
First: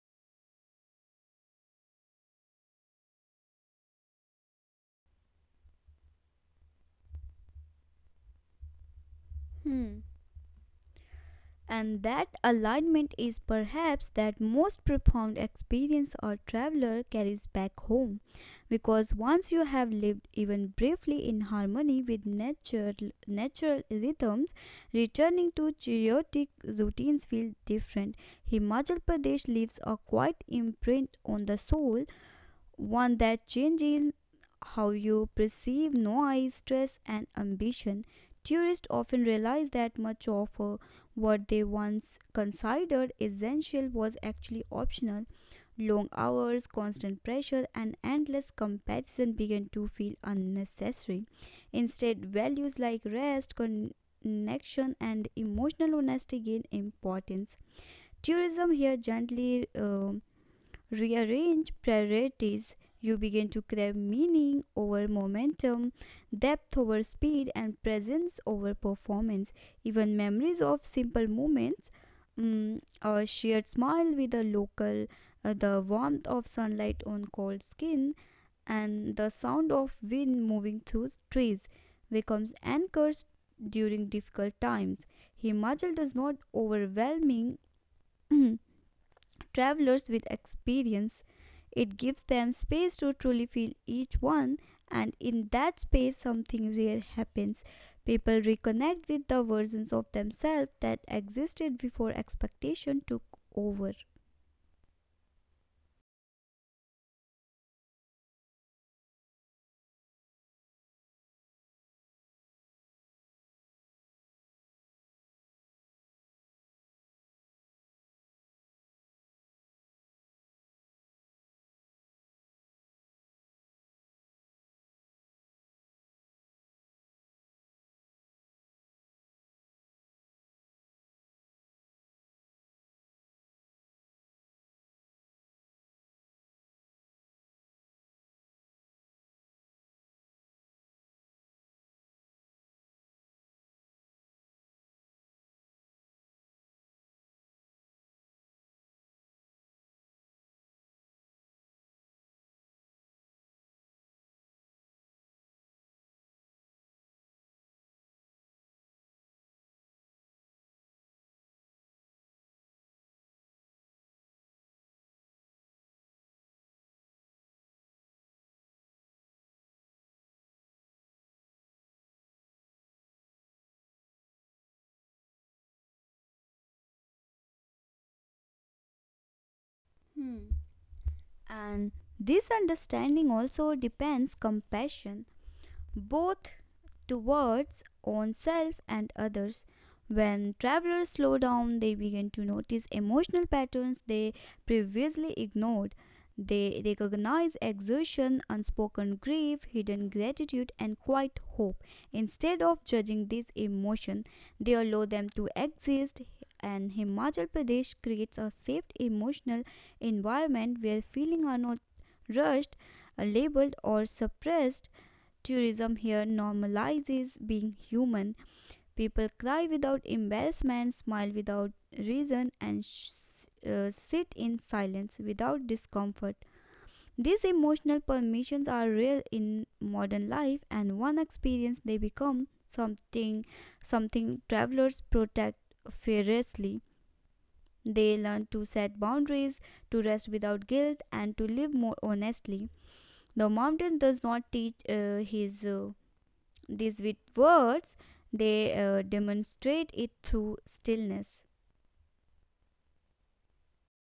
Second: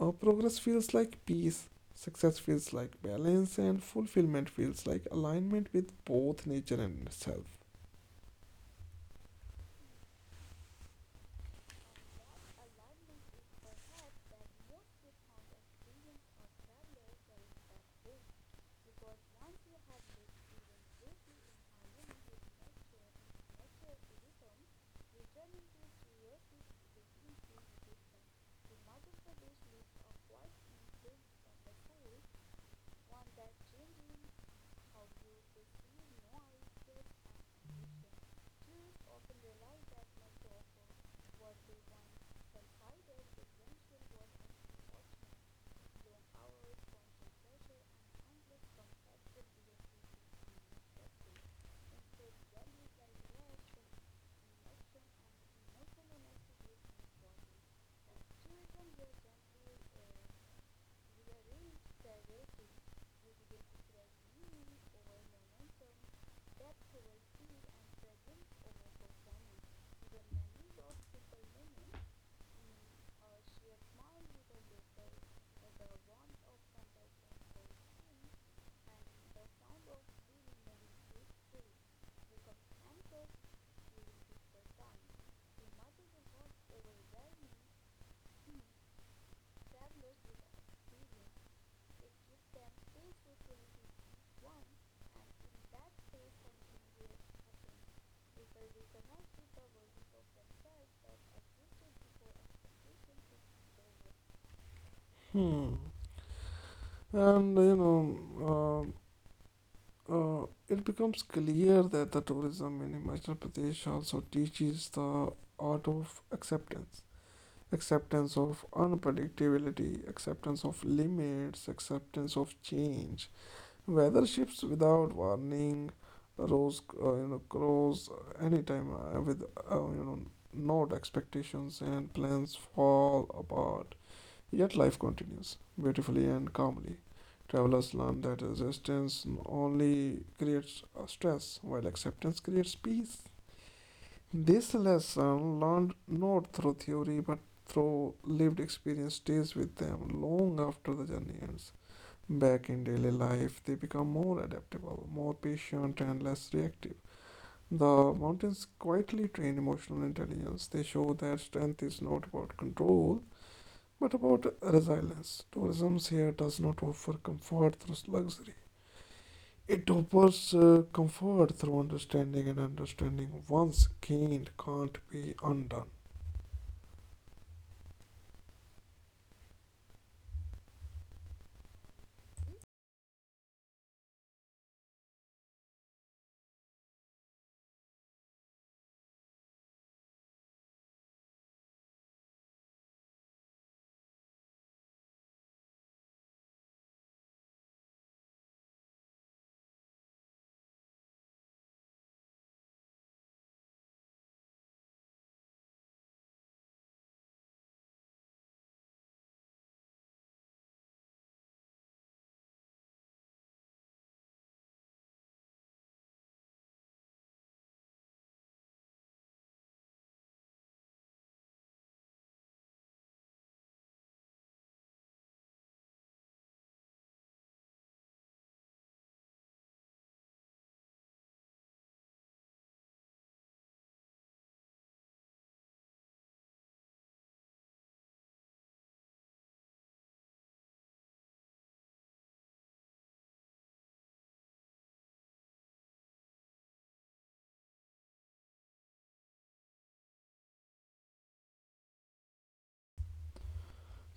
A: progress feels like peace, success feels like balance, and fulfillment feels like alignment with both nature and self.
B: Hmm. And that alignment is perhaps that most profound experience a traveler carries back home. Because once you have lived even briefly in harmony with nature, natural rhythms, returning to chaotic routines feels different. Himachal Pradesh leaves a quiet imprint on the soul, one that changes how you perceive noise, stress, and ambition. Tourists often realize that much of what they once considered essential was actually optional. Long hours, constant pressure, and endless comparison began to feel unnecessary. Instead, values like rest, connection, and emotional honesty gain importance. Tourism here gently rearrange priorities. You begin to crave meaning over momentum, depth over speed, and presence over performance. Even memories of simple moments, mm, a shared smile with a local, the warmth of sunlight on cold skin, and the sound of wind moving through trees becomes anchors during difficult times. Himachal does not overwhelming [clears throat] travelers with experience. It gives them space to truly feel each one, and in that space, something rare happens. People reconnect with the versions of themselves that existed before expectation took over.
A: Hmm. And you know, it becomes clear that the tourism in Himachal Pradesh also teaches the art of acceptance, acceptance of unpredictability, acceptance of limits, acceptance of change. Weather shifts without warning, rose, you know, crows anytime, with you know, no expectations, and plans fall apart. Yet life continues beautifully and calmly. Travelers learn that resistance only creates stress, while acceptance creates peace. This lesson, learned not through theory but through lived experience, stays with them long after the journey ends. Back in daily life, they become more adaptable, more patient, and less reactive. The mountains quietly train emotional intelligence. They show that strength is not about control, but about resilience. Tourism here does not offer comfort through luxury. It offers comfort through understanding, and understanding once gained can't be undone.
B: Hmm. And this understanding also depends compassion. Both towards oneself and others. When travelers slow down, they begin to notice emotional patterns they previously ignored. They recognize exertion, unspoken grief, hidden gratitude, and quiet hope. Instead of judging these emotions, they allow them to exist, and Himachal Pradesh creates a safe emotional environment where feelings are not rushed, labeled, or suppressed. Tourism here normalizes being human. People cry without embarrassment, smile without reason, and sit in silence without discomfort. These emotional permissions are real in modern life, and one experience they become something travelers protect fiercely. They learn to set boundaries, to rest without guilt, and to live more honestly. The mountain does not teach his these with words, they demonstrate it through stillness.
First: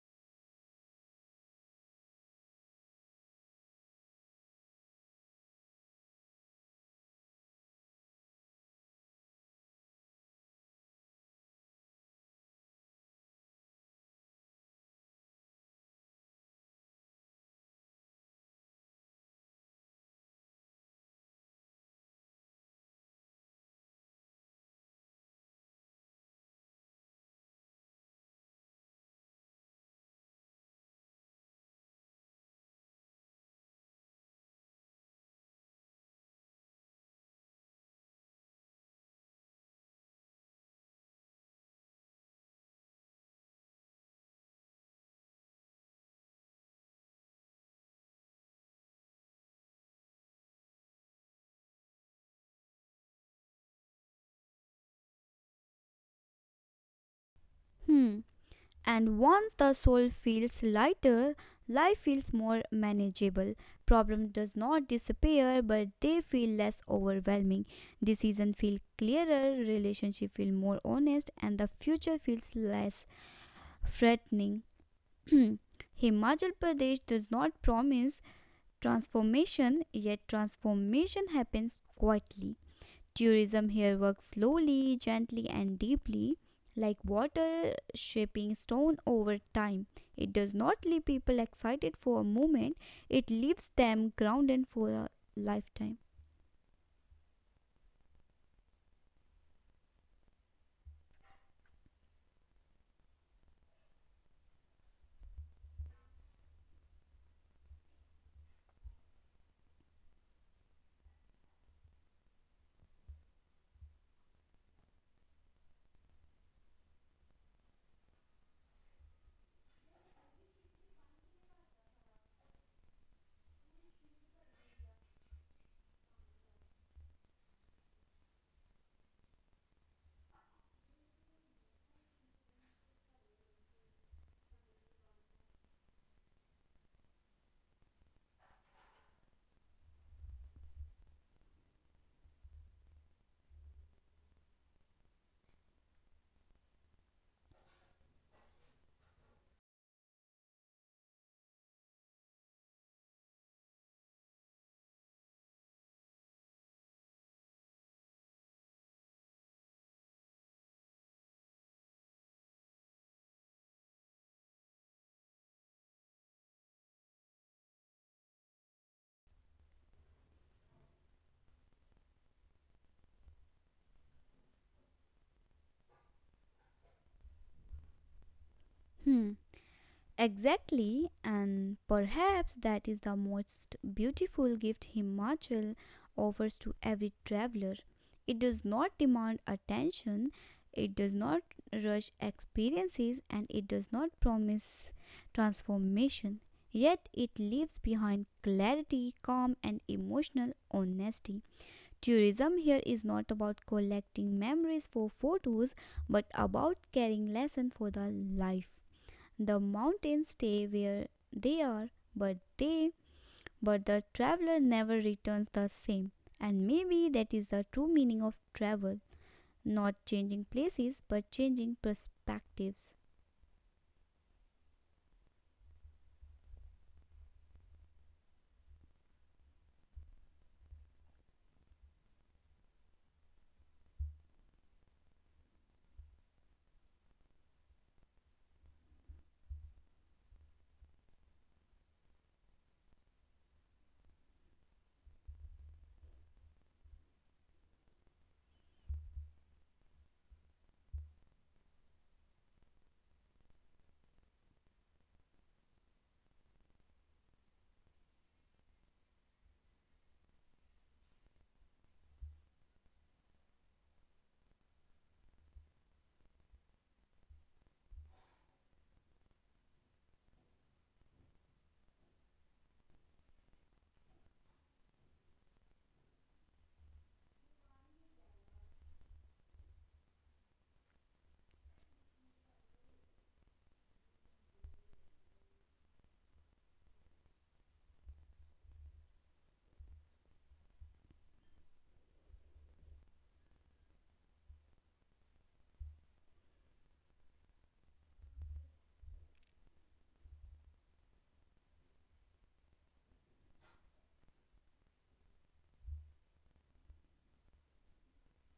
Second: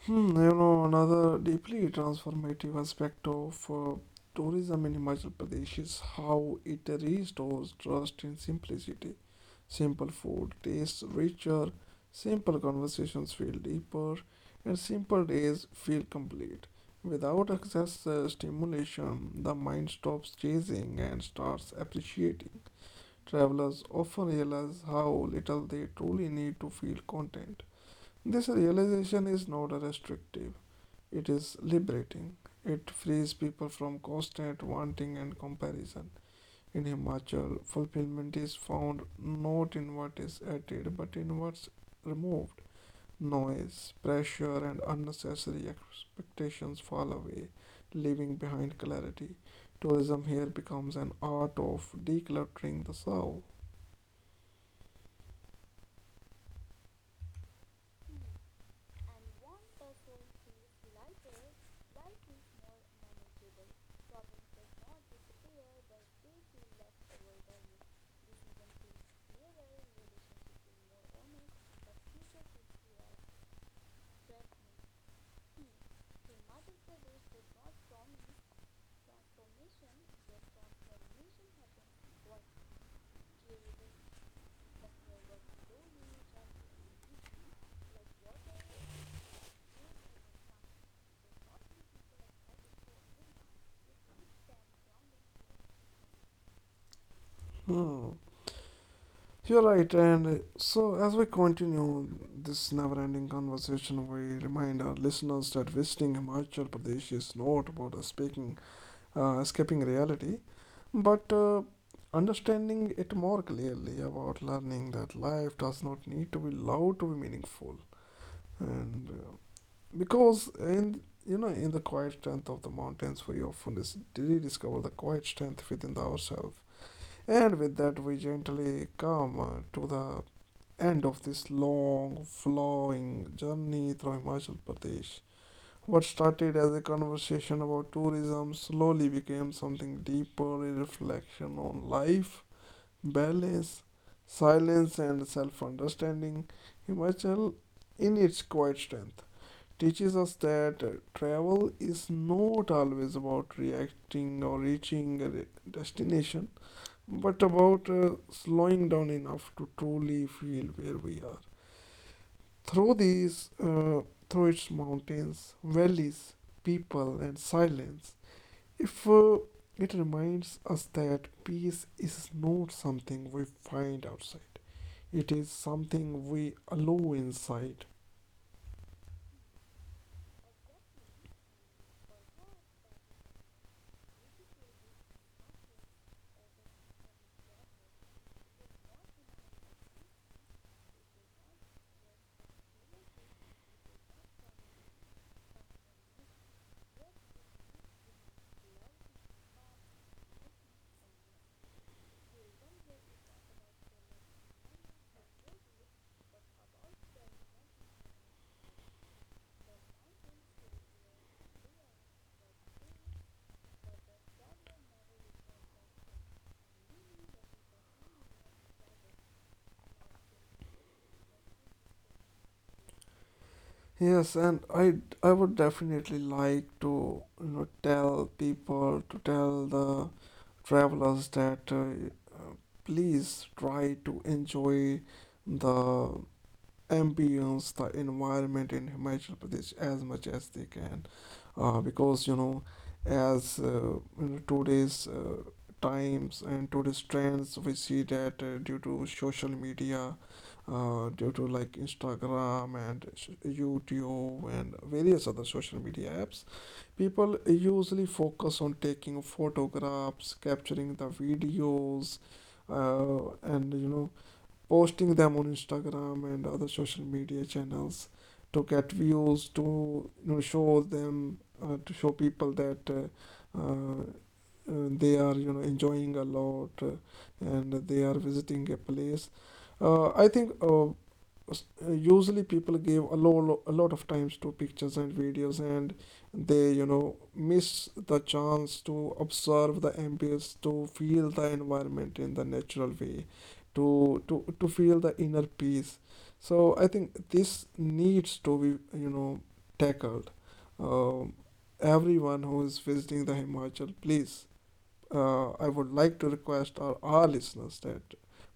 A: Hmm, you know, another deeply transformative aspect of tourism in Himachal Pradesh is how it restores trust in simplicity. Simple food tastes richer, simple conversations feel deeper, and simple days feel complete. Without excess stimulation, the mind stops chasing and starts appreciating. Travelers often realize how little they truly need to feel content. This realization is not restrictive. It is liberating. It frees people from constant wanting and comparison. In Himachal, fulfillment is found not in what is added but in what's removed. Noise, pressure, and unnecessary expectations fall away, leaving behind clarity. Tourism here becomes an art of decluttering the soul.
B: Hmm. And once the soul feels lighter, life feels more manageable. Problem does not disappear, but they feel less overwhelming. Decision feel clearer, relationship feel more honest, and the future feels less threatening. [clears throat] Himachal Pradesh does not promise transformation, yet transformation happens quietly. Tourism here works slowly, gently, and deeply, like water shaping stone over time. It does not leave people excited for a moment, it leaves them grounded for a lifetime.
A: Hmm. You're right, and so as we continue this never ending conversation, we remind our listeners that visiting Himachal Pradesh is not about escaping reality, but understanding it more clearly, about learning that life does not need to be loud to be meaningful. And because, in, you know, in the quiet strength of the mountains, we often rediscover the quiet strength within ourselves. And with that, we gently come to the end of this long, flowing journey through Himachal Pradesh. What started as a conversation about tourism slowly became something deeper, a reflection on life, balance, silence, and self understanding. Himachal, in its quiet strength, teaches us that travel is not always about reacting or reaching a destination, but about slowing down enough to truly feel where we are. Through these, through its mountains, valleys, people, and silence, if it reminds us that peace is not something we find outside, it is something we allow inside.
B: Hmm. Exactly, and perhaps that is the most beautiful gift Himachal offers to every traveler. It does not demand attention, it does not rush experiences, and it does not promise transformation. Yet it leaves behind clarity, calm, and emotional honesty. Tourism here is not about collecting memories for photos, but about carrying lessons for the life. The mountains stay where they are, but the traveler never returns the same. And maybe that is the true meaning of travel, not changing places but changing perspectives.
A: Yes, and I would definitely like to, you know, tell people to tell the travelers that uh, please try to enjoy the ambience, the environment in Himachal Pradesh as much as they can, because you know, as you know, today's times and today's trends, we see that due to social media, due to like Instagram and YouTube and various other social media apps, people usually focus on taking photographs, capturing the videos, and you know, posting them on Instagram and other social media channels to get views, to, you know, show them, to show people that uh, uh, they are, you know, enjoying a lot, and they are visiting a place. I think usually people give a lot of times to pictures and videos, and they, you know, miss the chance to observe the ambience, to feel the environment in the natural way, to to feel the inner peace. So I think this needs to be, you know, tackled. um, Everyone who is visiting the Himachal, please, I would like to request our listeners that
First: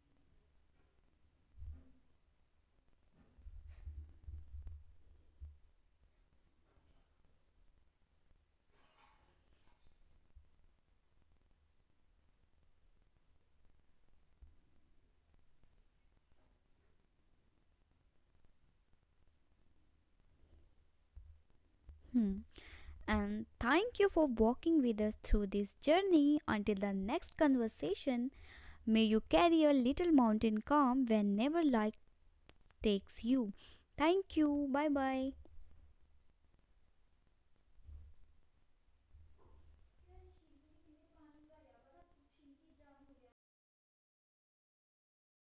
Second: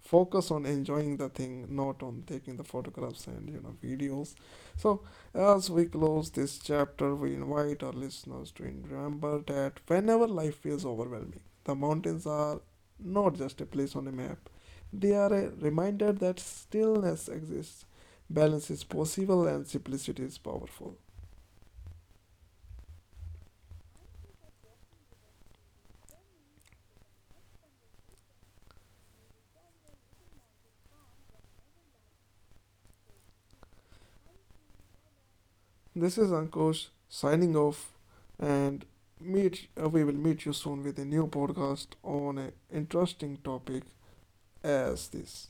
A: focus on enjoying the thing, not on taking the photographs and, you know, videos. So as we close this chapter, we invite our listeners to remember that whenever life feels overwhelming, the mountains are not just a place on a map; they are a reminder that stillness exists, balance is possible, and simplicity is powerful.
B: Hmm. And thank you for walking with us through this journey. Until the next conversation, may you carry a little mountain calm whenever life takes you. Thank you. Bye bye.
A: This is Ankush signing off, and meet we will meet you soon with a new podcast on an interesting topic as this.